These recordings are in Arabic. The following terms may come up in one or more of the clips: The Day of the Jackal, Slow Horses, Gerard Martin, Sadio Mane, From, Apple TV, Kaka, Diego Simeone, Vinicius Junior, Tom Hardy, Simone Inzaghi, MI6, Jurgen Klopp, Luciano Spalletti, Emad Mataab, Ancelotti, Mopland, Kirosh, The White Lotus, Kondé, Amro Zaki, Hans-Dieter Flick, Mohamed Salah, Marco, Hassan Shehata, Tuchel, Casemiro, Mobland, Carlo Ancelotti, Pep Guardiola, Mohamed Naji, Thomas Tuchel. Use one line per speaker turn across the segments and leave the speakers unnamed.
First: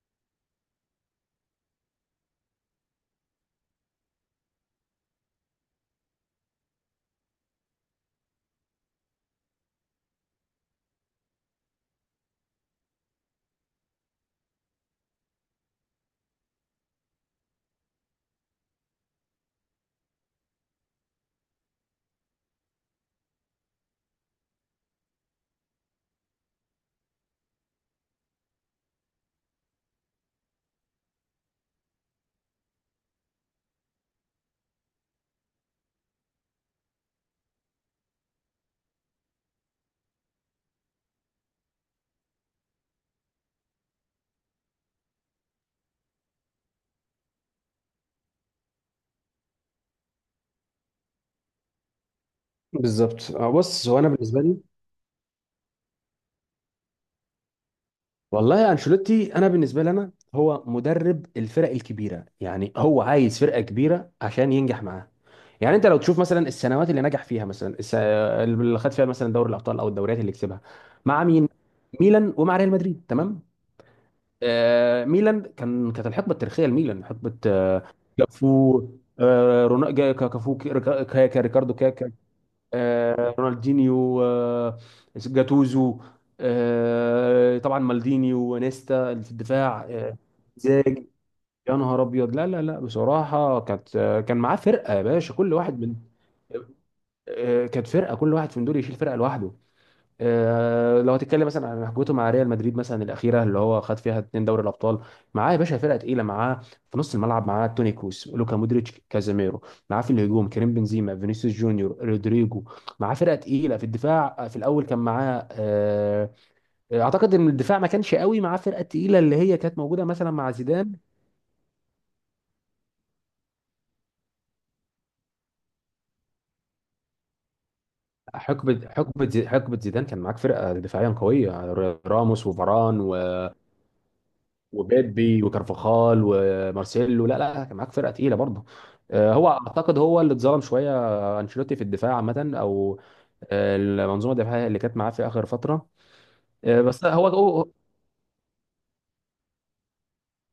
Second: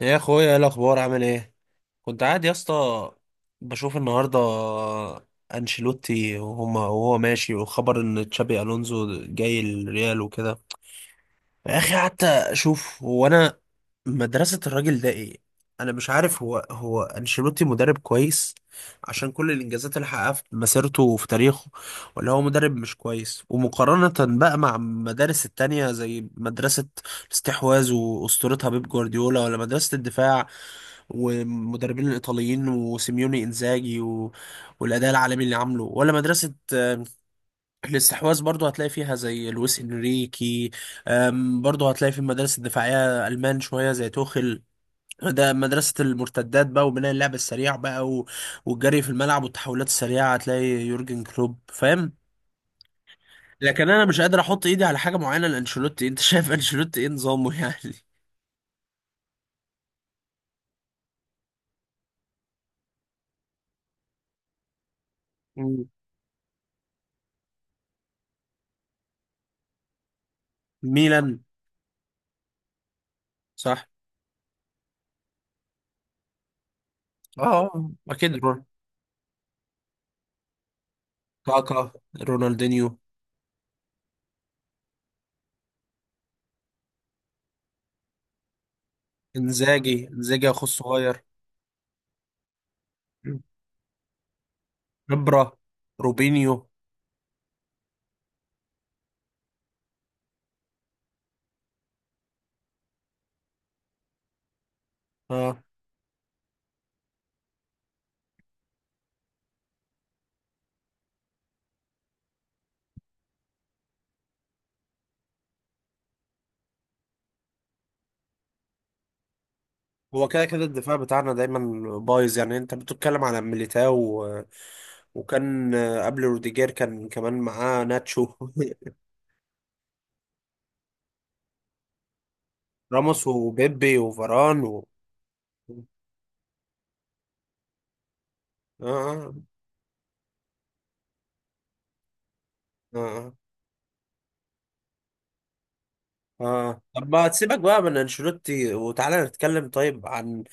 يا اخويا، ايه الاخبار؟ عامل ايه؟ كنت قاعد يا اسطى بشوف النهارده انشيلوتي وهما، وهو ماشي، وخبر ان تشابي الونزو جاي الريال وكده. يا اخي قعدت اشوف، هو انا مدرسه الراجل ده ايه؟ انا مش عارف، هو انشيلوتي مدرب كويس عشان كل الانجازات اللي حققها في مسيرته وفي تاريخه، ولا هو مدرب مش كويس؟ ومقارنه بقى مع المدارس التانية زي مدرسه الاستحواذ واسطورتها بيب جوارديولا، ولا مدرسه الدفاع والمدربين الايطاليين وسيميوني انزاجي والاداء العالمي اللي عامله، ولا مدرسه الاستحواذ؟ برضو هتلاقي فيها زي لويس انريكي. برضو هتلاقي في المدارس الدفاعيه المان شويه زي توخيل، ده مدرسة المرتدات بقى وبناء اللعب السريع بقى والجري في الملعب والتحولات السريعة، هتلاقي يورجن كلوب فاهم.
بالظبط،
لكن
بص. هو
انا
انا
مش قادر
بالنسبه لي،
احط ايدي على حاجة معينة لانشيلوتي. انت شايف انشيلوتي ايه نظامه يعني؟
والله انشيلوتي، انا بالنسبه لي هو مدرب الفرق الكبيره. يعني هو عايز فرقه كبيره عشان ينجح معاها. يعني
مم.
انت لو تشوف مثلا السنوات اللي نجح فيها، مثلا اللي خد فيها مثلا دوري الابطال، او الدوريات اللي كسبها مع
ميلان.
مين؟ ميلان ومع ريال مدريد، تمام.
صح.
آه، ميلان، كانت الحقبه التاريخيه لميلان حقبه،
اه، اكيد
كافو، رونالدو، كافو، ريكاردو،
كاكا. رونالدينيو.
رونالدينيو، جاتوزو، طبعا مالديني وانيستا اللي في الدفاع.
انزاجي.
آه،
انزاجي اخو
زاج
الصغير.
يا نهار ابيض لا لا لا، بصراحه كانت، كان معاه فرقه يا باشا،
خبرة.
كل واحد من،
روبينيو.
كانت فرقه، كل واحد من دول يشيل فرقه لوحده. لو هتتكلم مثلا عن حجته مع ريال مدريد، مثلا الاخيره اللي هو خد فيها اتنين دوري الابطال، معاه يا
اه.
باشا فرقه تقيله. معاه في نص الملعب معاه توني كروس، لوكا مودريتش، كازاميرو. معاه في الهجوم كريم بنزيما، فينيسيوس جونيور، رودريجو. معاه فرقه تقيله في الدفاع. في الاول كان معاه، اعتقد ان الدفاع ما كانش قوي. معاه فرقه تقيله اللي هي كانت موجوده
هو
مثلا
كده
مع
كده
زيدان.
الدفاع بتاعنا دايما بايظ، يعني انت بتتكلم على ميليتاو و... وكان قبل روديجير كان كمان معاه ناتشو
حقبه زيدان كان معاك فرقه دفاعيا قويه، راموس وفاران
راموس وبيبي وفاران
وبيبي
آه،
وكارفاخال ومارسيلو. لا لا، كان معاك فرقه تقيله برضه.
آه.
هو اعتقد هو اللي اتظلم شويه، انشيلوتي في الدفاع عامه،
آه،
او
آه.
المنظومه الدفاعيه اللي كانت معاه في اخر فتره. آه،
آه.
بس
طب
هو
ما تسيبك
هو-
بقى من انشيلوتي وتعالى نتكلم طيب عن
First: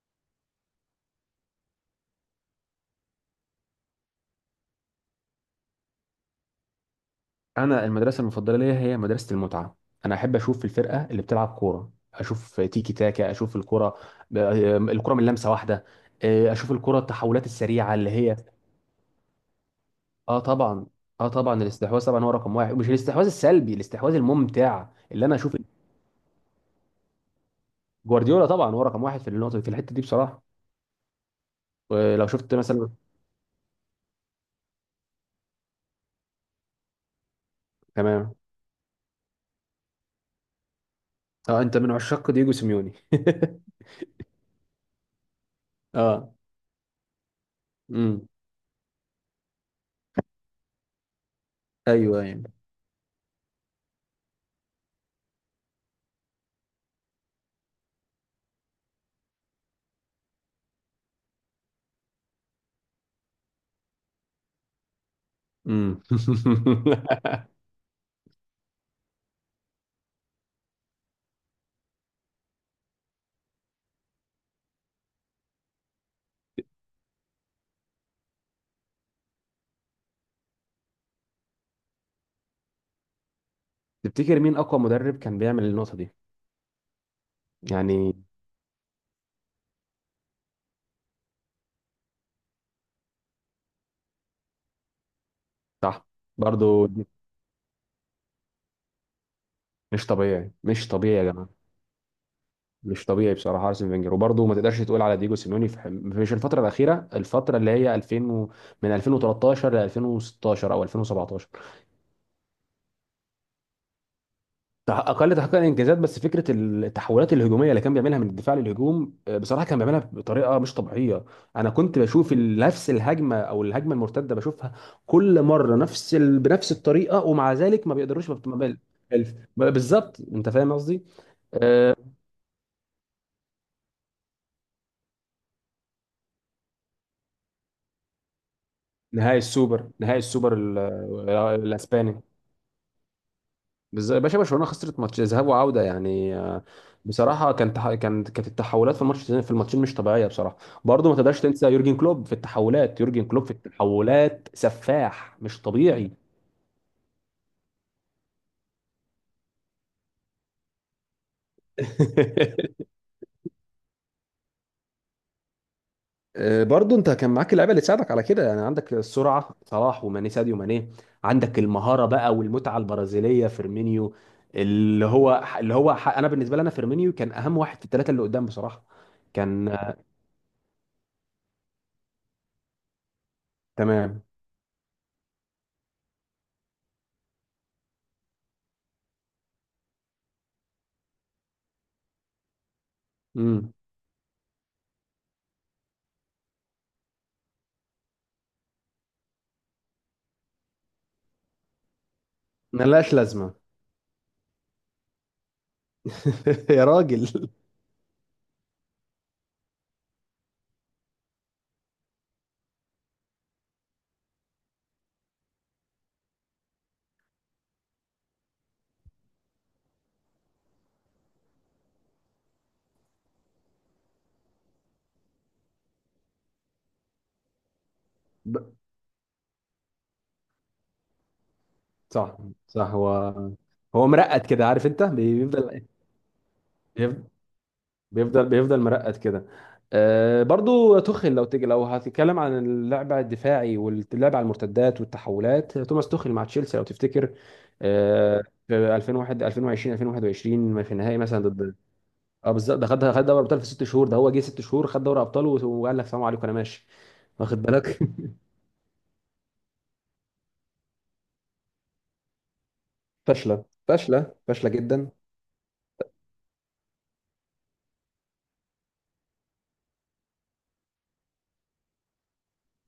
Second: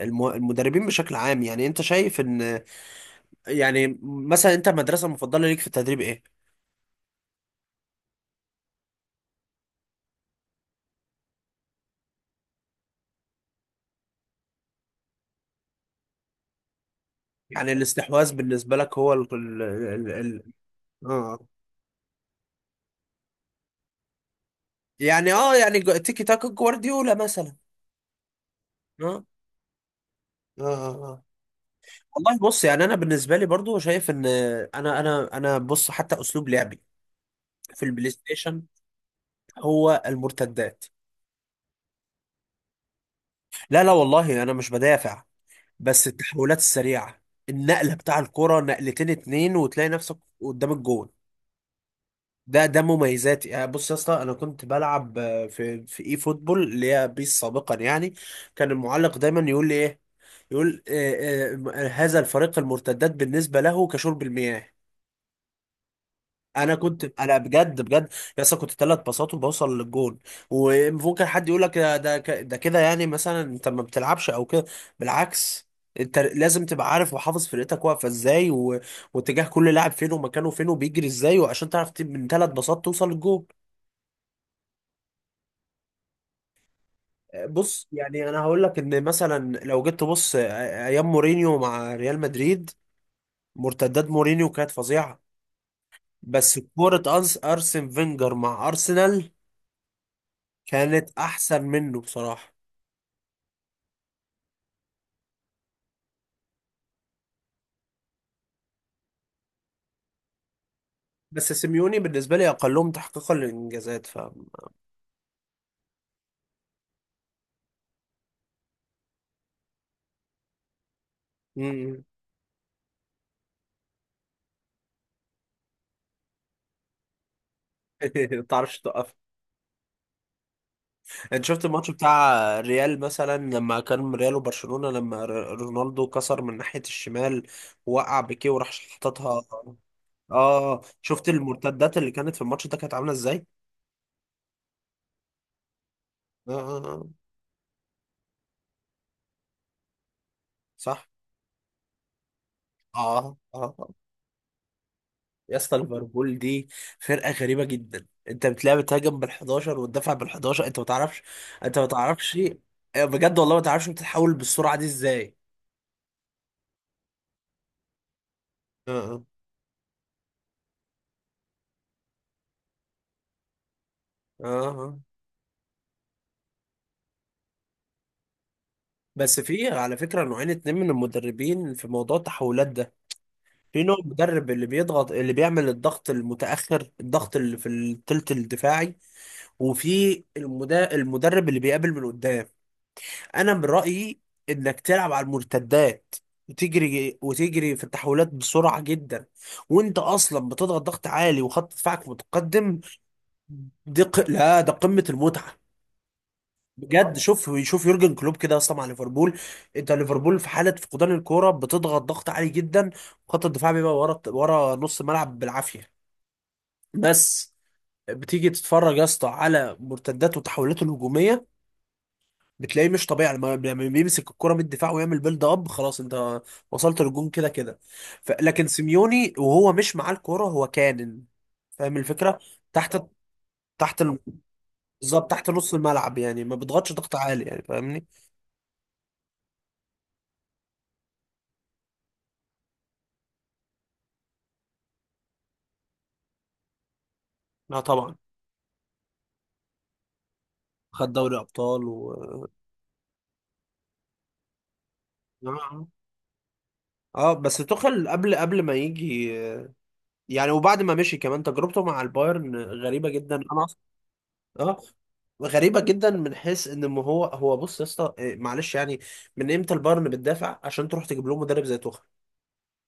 المدربين بشكل عام. يعني انت شايف ان، يعني مثلا، انت المدرسة المفضلة ليك في التدريب ايه؟
انا المدرسه المفضله ليا هي مدرسه المتعه. انا احب اشوف الفرقه اللي بتلعب كوره، اشوف تيكي تاكا، اشوف الكره الكره من لمسه واحده، اشوف الكره التحولات
يعني
السريعه اللي
الاستحواذ
هي.
بالنسبة لك هو ال ال ال
اه
ال
طبعا. اه
اه.
طبعا، الاستحواذ طبعا هو رقم واحد، مش الاستحواذ السلبي، الاستحواذ الممتع اللي
يعني
انا
اه،
اشوف.
يعني تيكي تاكا جوارديولا مثلا.
جوارديولا طبعا هو رقم واحد
اه.
في النقطه، في الحته دي بصراحه.
اه، اه، آه.
ولو
والله
شفت
بص، يعني
مثلا.
انا بالنسبة لي برضو شايف ان، انا بص، حتى اسلوب لعبي في البلاي
تمام.
ستيشن هو المرتدات.
اه، انت من عشاق دييجو سيميوني.
لا لا والله انا مش بدافع، بس
اه.
التحولات السريعة، النقلة بتاع
امم.
الكرة نقلتين اتنين وتلاقي نفسك قدام الجول.
ايوه يعني.
ده مميزاتي. يعني بص يا اسطى، انا كنت بلعب في اي فوتبول، اللي هي بيس سابقا يعني. كان المعلق دايما يقول لي ايه، يقول هذا الفريق المرتدات بالنسبه له كشرب المياه.
امم.
انا كنت، انا بجد بجد يا اسطى كنت 3 باصات وبوصل للجون. وممكن حد يقول لك ده كده، يعني مثلا انت ما بتلعبش او كده. بالعكس، انت لازم تبقى عارف وحافظ فرقتك واقفه ازاي واتجاه كل لاعب فين، ومكانه فين، وبيجري ازاي، وعشان تعرف من 3 باصات توصل للجون.
تفتكر مين اقوى مدرب كان بيعمل النقطه دي؟
بص،
يعني
يعني انا هقول لك ان مثلا لو جيت تبص ايام مورينيو مع ريال مدريد، مرتدات مورينيو كانت فظيعه.
صح،
بس
برضو
كوره أنس ارسن فينجر مع ارسنال
مش طبيعي، مش
كانت
طبيعي يا جماعه،
احسن منه بصراحه.
مش طبيعي بصراحه ارسن فينجر. وبرضه ما تقدرش تقول على ديجو سيميوني في، مش الفتره الاخيره، الفتره اللي هي 2000 و... من 2013 ل 2016 او 2017.
بس سيميوني بالنسبه لي اقلهم تحقيقا للانجازات، ف...
اقل تحقيقا انجازات، بس فكره التحولات الهجوميه اللي كان بيعملها من الدفاع للهجوم، بصراحه كان بيعملها بطريقه مش طبيعيه. انا كنت
مم.
بشوف نفس الهجمه، او الهجمه المرتده بشوفها كل مره بنفس الطريقه، ومع ذلك ما بيقدروش، ما
ما
بت- ما بال-
تعرفش توقف.
ما- بالظبط، انت فاهم قصدي.
انت شفت الماتش
آه،
بتاع ريال مثلا لما كان ريال وبرشلونه، لما رونالدو كسر من ناحيه الشمال، وقع بيكيه وراح
نهائي
حططها؟
السوبر، نهائي السوبر ال-
اه شفت
آه،
المرتدات اللي
الاسباني.
كانت في الماتش ده كانت عامله ازاي؟
بس يا باشا برشلونه خسرت ماتش ذهاب وعوده يعني،
اه، آه، آه.
بصراحه كانت التحولات في الماتش، في الماتشين، مش طبيعيه بصراحه.
صح.
برضه ما تقدرش تنسى يورجن كلوب في التحولات، يورجن
اه،
كلوب في
اه، آه.
التحولات سفاح
يا
مش
اسطى
طبيعي.
ليفربول دي فرقه غريبه جدا. انت بتلاعب، بتهاجم بال11 وتدافع بال11. انت ما تعرفش، انت ما تعرفش، بجد والله ما تعرفش بتتحول بالسرعه دي ازاي.
برضه انت كان معاك اللعيبه اللي تساعدك على كده، يعني عندك
اه،
السرعه صلاح، وماني، ساديو ماني، عندك المهاره بقى والمتعه البرازيليه فيرمينيو
اه، آه.
اللي هو، انا بالنسبه لي، انا فيرمينيو كان اهم واحد في الثلاثه اللي قدام بصراحه.
بس في
كان
على فكره نوعين اتنين من المدربين في موضوع التحولات ده. في نوع
تمام.
مدرب اللي بيضغط، اللي بيعمل الضغط المتاخر، الضغط اللي في الثلث الدفاعي، وفي المدرب اللي بيقابل من قدام. انا من
امم.
رأيي انك تلعب على المرتدات، وتجري وتجري في التحولات بسرعة جدا، وانت اصلا بتضغط ضغط عالي وخط دفاعك متقدم.
ملهاش لازمه.
لا، ده قمة المتعة.
يا
بجد
راجل.
شوف، شوف يورجن كلوب كده اصلا مع ليفربول. انت ليفربول في حالة فقدان الكورة بتضغط ضغط عالي جدا، وخط الدفاع بيبقى ورا، نص الملعب بالعافية. بس بتيجي تتفرج يا اسطى على مرتدات وتحولات الهجومية بتلاقيه مش طبيعي. لما بيمسك الكرة من الدفاع ويعمل بيلد اب، خلاص انت وصلت للجون كده كده. لكن
ب-
سيميوني وهو مش معاه الكرة هو كانن فاهم
صح،
الفكرة.
صح،
تحت،
هو
تحت
هو
ال-
مرقد كده، عارف، انت
بالظبط تحت نص
بيفضل
الملعب، يعني ما بيضغطش ضغط
بيفضل
عالي، يعني فاهمني.
بيفضل مرقد كده. آه برضو توخيل، لو تيجي لو هتتكلم عن اللعب الدفاعي واللعب على المرتدات والتحولات، توماس توخيل مع تشيلسي لو تفتكر.
لا طبعا.
آه في 2001، 2020، 2021، في
خد
النهائي
دوري
مثلا ضد.
ابطال و...
اه بالظبط، ده خد دوري ابطال في ست شهور. ده هو جه ست شهور، خد دوري ابطال،
اه،
وقال لك سلام عليكم انا ماشي.
بس
واخد بالك؟
توخل قبل ما يجي يعني، وبعد ما مشي كمان تجربته مع البايرن غريبة جدا. انا
فاشله
اه،
جدا.
غريبة جدا، من حيث ان، ما هو بص يا اسطى، معلش يعني، من امتى البايرن بتدافع عشان تروح تجيب لهم مدرب زي توخيل؟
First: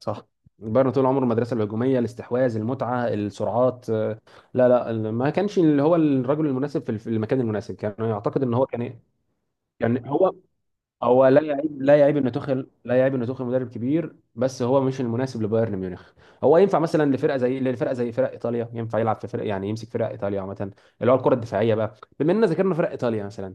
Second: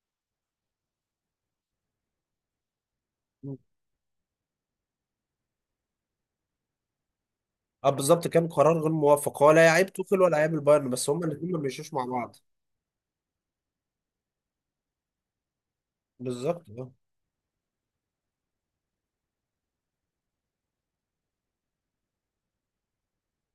صح، بايرن طول عمره المدرسه الهجوميه، الاستحواذ، المتعه،
مم.
السرعات. لا لا، ما كانش اللي هو الرجل المناسب في في المكان المناسب.
اه
كان
بالظبط،
يعتقد
كان
ان هو
قرار
كان
غير
إيه،
موفق. هو لا يعيب
يعني
توخيل
هو
ولا يعيب البايرن، بس هما
هو لا
الاثنين ما
يعيب،
بيمشوش
لا
مع
يعيب ان
بعض.
توخيل لا يعيب ان توخيل مدرب كبير، بس هو مش المناسب لبايرن ميونخ. هو
بالظبط،
ينفع
اه.
مثلا لفرقه زي فرق ايطاليا، ينفع يلعب في فرق، يعني يمسك فرق ايطاليا عامه، اللي هو الكره الدفاعيه بقى. بما اننا ذكرنا فرق ايطاليا مثلا،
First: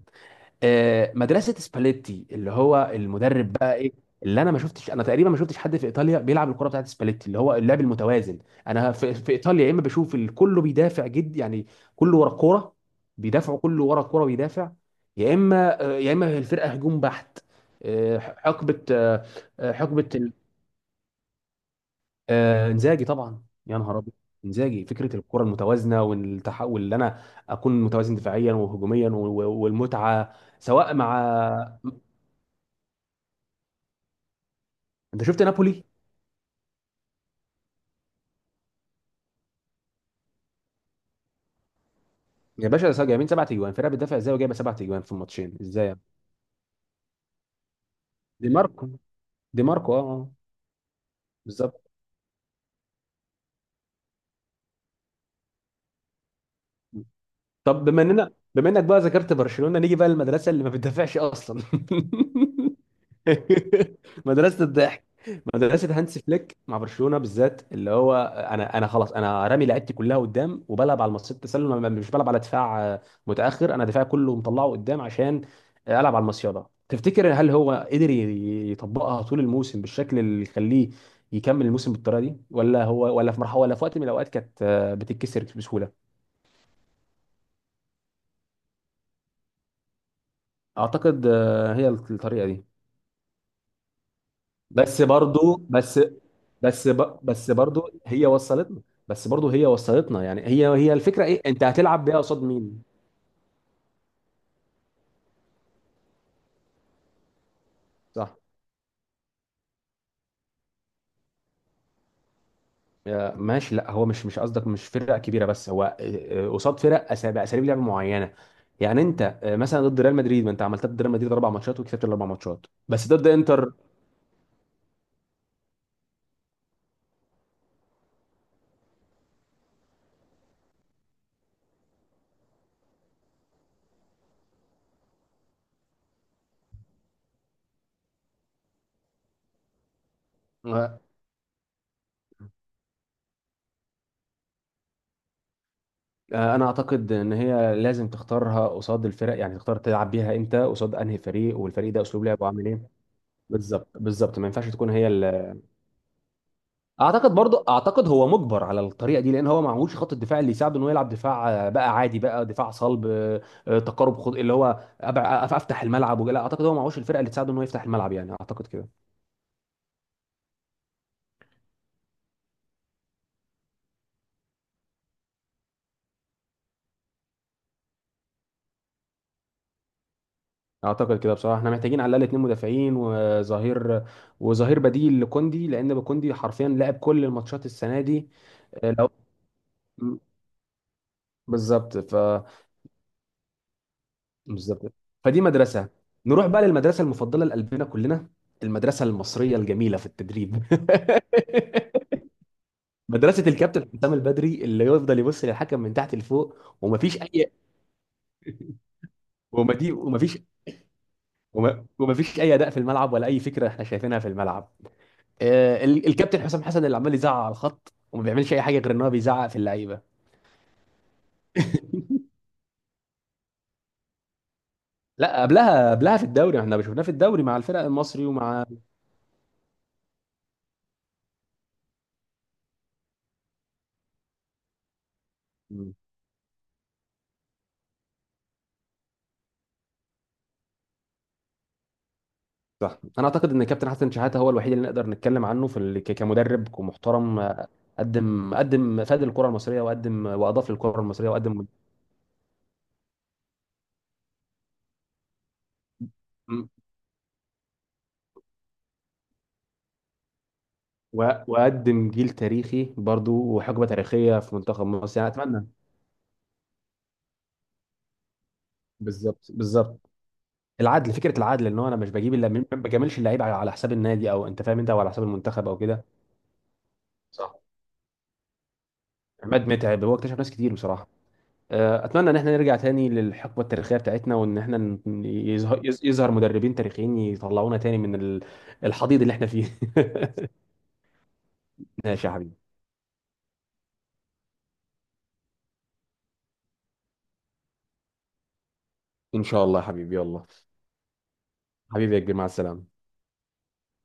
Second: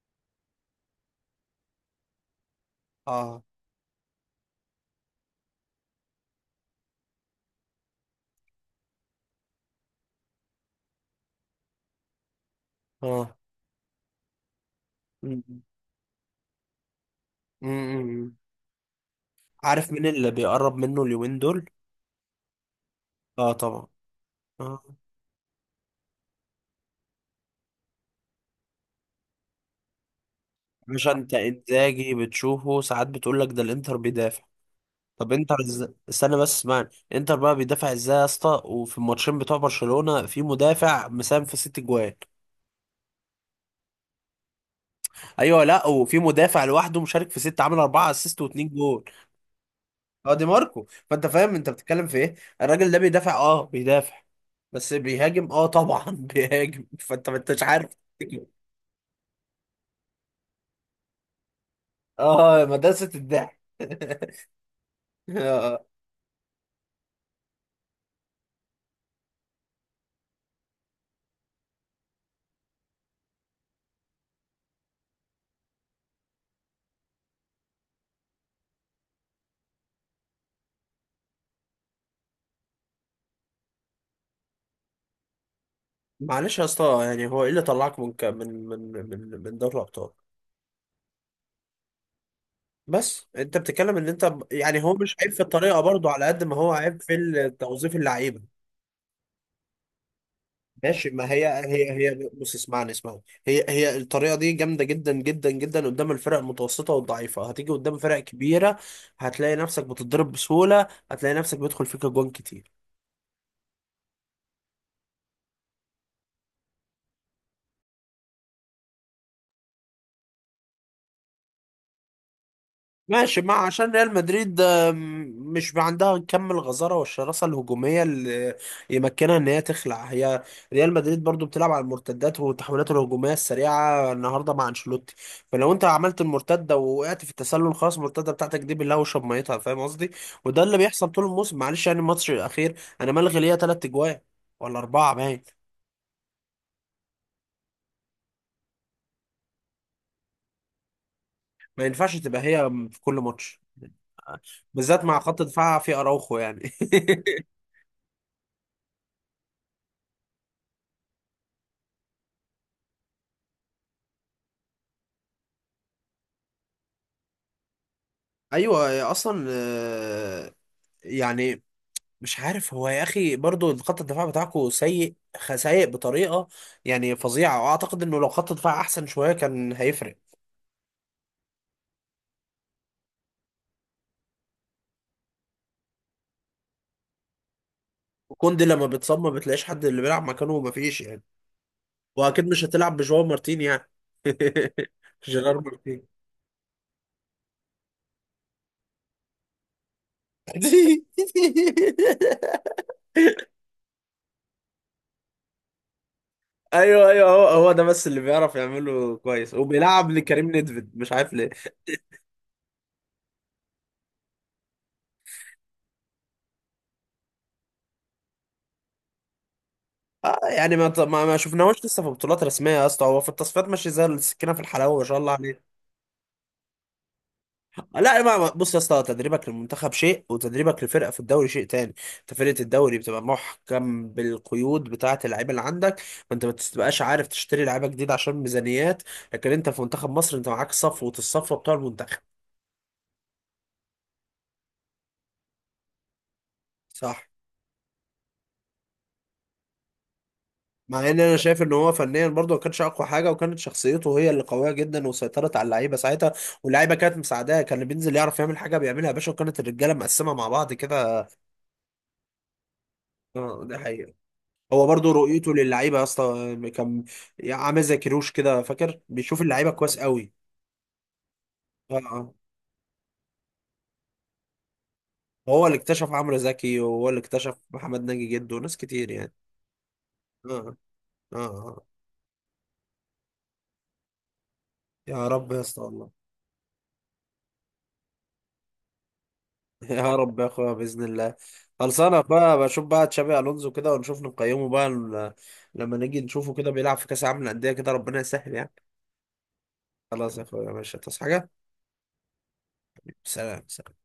مدرسه سباليتي، اللي هو
اه،
المدرب بقى ايه، اللي انا ما شفتش، انا تقريبا ما شفتش حد في ايطاليا بيلعب الكره بتاعت سباليتي اللي هو اللعب المتوازن. انا في ايطاليا، يا اما بشوف كله بيدافع جد يعني، كله ورا الكوره،
اه.
بيدافعوا كله ورا الكوره بيدافع، يا
مم.
اما، يا اما الفرقه هجوم بحت.
مم.
آه،
مم.
حقبه آه، آه،
عارف مين
حقبه
اللي
ال-
بيقرب منه اليومين دول؟
آه، انزاجي طبعا،
اه
يا
طبعا.
نهار ابيض.
اه،
انزاجي، فكره الكره المتوازنه والتحول، اللي انا اكون متوازن دفاعيا وهجوميا، والمتعه، سواء
عشان انت
مع.
انزاجي بتشوفه ساعات بتقول لك ده الانتر بيدافع.
انت
طب
شفت
انتر
نابولي؟
استنى بس اسمعني. انتر بقى بيدافع ازاي يا اسطى؟ وفي الماتشين بتوع برشلونة في مدافع مساهم في 6 جوان؟
يا باشا، جايبين سبع تجوان، فرقه بتدافع ازاي وجايبه سبع تجوان في الماتشين
ايوه،
ازاي
لا،
يعني؟
وفي مدافع لوحده مشارك في ست، عامل 4 اسيست
دي
واتنين
ماركو،
جول.
دي ماركو، اه،
اه دي ماركو، فانت فاهم انت
بالظبط.
بتتكلم في ايه؟ الراجل ده بيدافع؟ اه بيدافع. بس بيهاجم اه طبعا. بيهاجم، فانت ما انتش عارف.
طب بما اننا
تفتكر.
بما انك بقى ذكرت برشلونه، نيجي بقى للمدرسه اللي ما بتدافعش اصلا.
اه، مدرسة الضحك.
مدرسة الضحك.
اه.
مدرسة هانس فليك مع برشلونة بالذات، اللي هو، انا، خلاص انا رامي لعبتي كلها قدام، وبلعب على مصيدة التسلل، مش بلعب على دفاع، متأخر. انا دفاعي كله مطلعه قدام عشان العب على المصيدة. تفتكر هل هو قدر يطبقها طول الموسم بالشكل اللي يخليه يكمل الموسم بالطريقة دي، ولا هو، ولا في مرحلة، ولا في وقت من الاوقات كانت، بتتكسر بسهولة؟
معلش يا اسطى، يعني هو ايه اللي طلعك من ك- من من من من دوري الابطال؟
اعتقد هي الطريقة دي.
بس انت بتتكلم ان انت، يعني هو
بس
مش عيب في
برضو
الطريقه
بس
برضو على قد ما هو
بس
عيب
ب-
في
بس برضو
توظيف
هي
اللعيبه.
وصلتنا بس برضو هي وصلتنا، يعني هي
ماشي،
الفكره.
ما
ايه
هي
انت
هي
هتلعب بيها
هي
قصاد
بص
مين؟
اسمعني، اسمعني. هي الطريقه دي جامده جدا جدا جدا قدام الفرق المتوسطه والضعيفه، هتيجي قدام فرق
صح.
كبيره هتلاقي نفسك بتتضرب بسهوله، هتلاقي نفسك بيدخل فيك اجوان كتير.
ماشي، لا هو مش، مش قصدك مش فرق كبيره، بس هو قصاد فرق، باساليب لعب معينه. يعني انت مثلا ضد ريال مدريد، ما انت عملتها ضد ريال مدريد اربع ماتشات، وكسبت الاربع ماتشات، بس ضد
ماشي ما
انتر،
عشان ريال مدريد مش عندها كم الغزارة والشراسة الهجومية اللي يمكنها ان هي تخلع. هي ريال مدريد برضو بتلعب على المرتدات والتحولات الهجومية السريعة النهاردة مع انشيلوتي، فلو انت عملت المرتدة ووقعت في التسلل خلاص، المرتدة بتاعتك دي بالله وشرب ميتها، فاهم قصدي؟ وده اللي
آه،
بيحصل طول الموسم. معلش يعني، الماتش الأخير انا ملغي ليا 3 اجوان ولا أربعة باين.
انا اعتقد ان هي لازم تختارها قصاد الفرق، يعني تختار تلعب بيها انت قصاد انهي فريق،
ما
والفريق ده
ينفعش
اسلوب
تبقى
لعبه عامل
هي
ايه.
في كل ماتش،
بالظبط بالظبط، ما ينفعش تكون
بالذات
هي
مع
ال.
خط دفاع في أراوخو يعني.
اعتقد برضه، اعتقد هو مجبر على الطريقه دي، لان هو ما معهوش خط الدفاع اللي يساعده انه يلعب دفاع بقى عادي، بقى دفاع صلب، تقارب. خد اللي هو افتح الملعب. ولا اعتقد هو ما معهوش الفرقه اللي تساعده انه يفتح الملعب، يعني اعتقد كده.
ايوه اصلا، يعني مش عارف، هو يا اخي برضو خط الدفاع بتاعكو سيء، سيء بطريقه يعني فظيعه، واعتقد انه لو خط الدفاع احسن شويه كان هيفرق.
اعتقد كده بصراحه. احنا محتاجين على الاقل اتنين مدافعين، وظهير، وظهير بديل لكوندي، لان كوندي حرفيا لعب كل الماتشات السنه دي.
كوندي لما
آه، لو
بيتصاب ما بتلاقيش حد اللي
م-
بيلعب مكانه، ومفيش يعني.
بالظبط، ف،
واكيد مش هتلعب بجواو مارتين يعني
بالظبط، فدي
جيرار
مدرسه.
مارتين.
نروح بقى للمدرسه المفضله لقلبنا كلنا، المدرسه المصريه الجميله في التدريب. مدرسة الكابتن حسام البدري، اللي يفضل يبص للحكم من تحت لفوق.
ايوه
ومفيش
ايوه، هو
أي،
هو ده بس اللي بيعرف يعمله كويس،
وما دي
وبيلعب
ومفيش
لكريم نيدفيد مش عارف.
وما ومفيش أي أداء في الملعب، ولا أي فكرة احنا شايفينها في الملعب. الكابتن حسام حسن اللي عمال يزعق على الخط، وما بيعملش أي حاجة غير إن هو بيزعق في اللعيبة.
آه يعني، ما شفناهوش لسه في بطولات رسميه يا اسطى، هو في التصفيات ماشي زي السكينه في الحلاوه ما شاء الله
لا،
عليه.
قبلها، قبلها في الدوري احنا شفناه، في الدوري مع الفرق
لا،
المصري ومع.
بص يا اسطى، تدريبك للمنتخب شيء، وتدريبك لفرقه في الدوري شيء تاني. انت فرقه الدوري بتبقى محكم بالقيود بتاعه اللعيبه اللي
مم.
عندك، فانت ما بتبقاش عارف تشتري لعيبه جديده عشان ميزانيات. لكن انت في منتخب مصر، انت معاك صفوه الصفوه بتوع المنتخب.
صح، انا اعتقد ان الكابتن حسن شحاته هو الوحيد اللي نقدر نتكلم عنه في كمدرب،
صح.
كمحترم، قدم، فاد الكره المصريه، وقدم واضاف
مع
للكره
ان
المصريه،
انا شايف
وقدم
ان هو فنيا برضه ما كانش اقوى حاجه، وكانت شخصيته هي اللي قويه جدا وسيطرت على اللعيبه ساعتها. واللعيبه كانت مساعداه، كان اللي بينزل يعرف يعمل حاجه بيعملها يا باشا، وكانت الرجاله مقسمه مع بعض كده.
واقدم جيل تاريخي برضو،
آه، ده
وحقبه
حقيقه.
تاريخيه في منتخب
هو برضه
مصر، يعني
رؤيته
اتمنى.
للعيبه يا اسطى كان عامل زي كيروش كده فاكر، بيشوف
بالظبط
اللعيبه كويس
بالظبط،
قوي.
العدل، فكره العدل ان هو،
اه،
انا مش
آه.
بجيب الا، ما بجاملش اللعيب على، على حساب النادي، او انت فاهم انت، او على حساب
هو
المنتخب
اللي
او كده.
اكتشف عمرو زكي، وهو اللي اكتشف
صح،
محمد ناجي جده، وناس كتير يعني.
عماد متعب، هو اكتشف ناس
اه،
كتير بصراحه.
اه، آه.
اتمنى ان احنا نرجع تاني للحقبه التاريخيه بتاعتنا، وان احنا ن-
يا رب يا اسطى
يظهر يظ-
والله.
يظهر مدربين تاريخيين يطلعونا تاني من الحضيض اللي احنا فيه.
يا رب يا اخويا باذن الله. خلصانه يا
ماشي يا حبيبي،
اخويا، بشوف بقى تشابي الونزو كده ونشوف نقيمه بقى لما نيجي نشوفه كده بيلعب في كاس العالم للانديه كده، ربنا يسهل يعني.
ان شاء الله يا حبيبي،
خلاص يا
يلا،
اخويا ماشي، تصحى حاجه.
حبيبي يا كبير، مع السلامه.
سلام.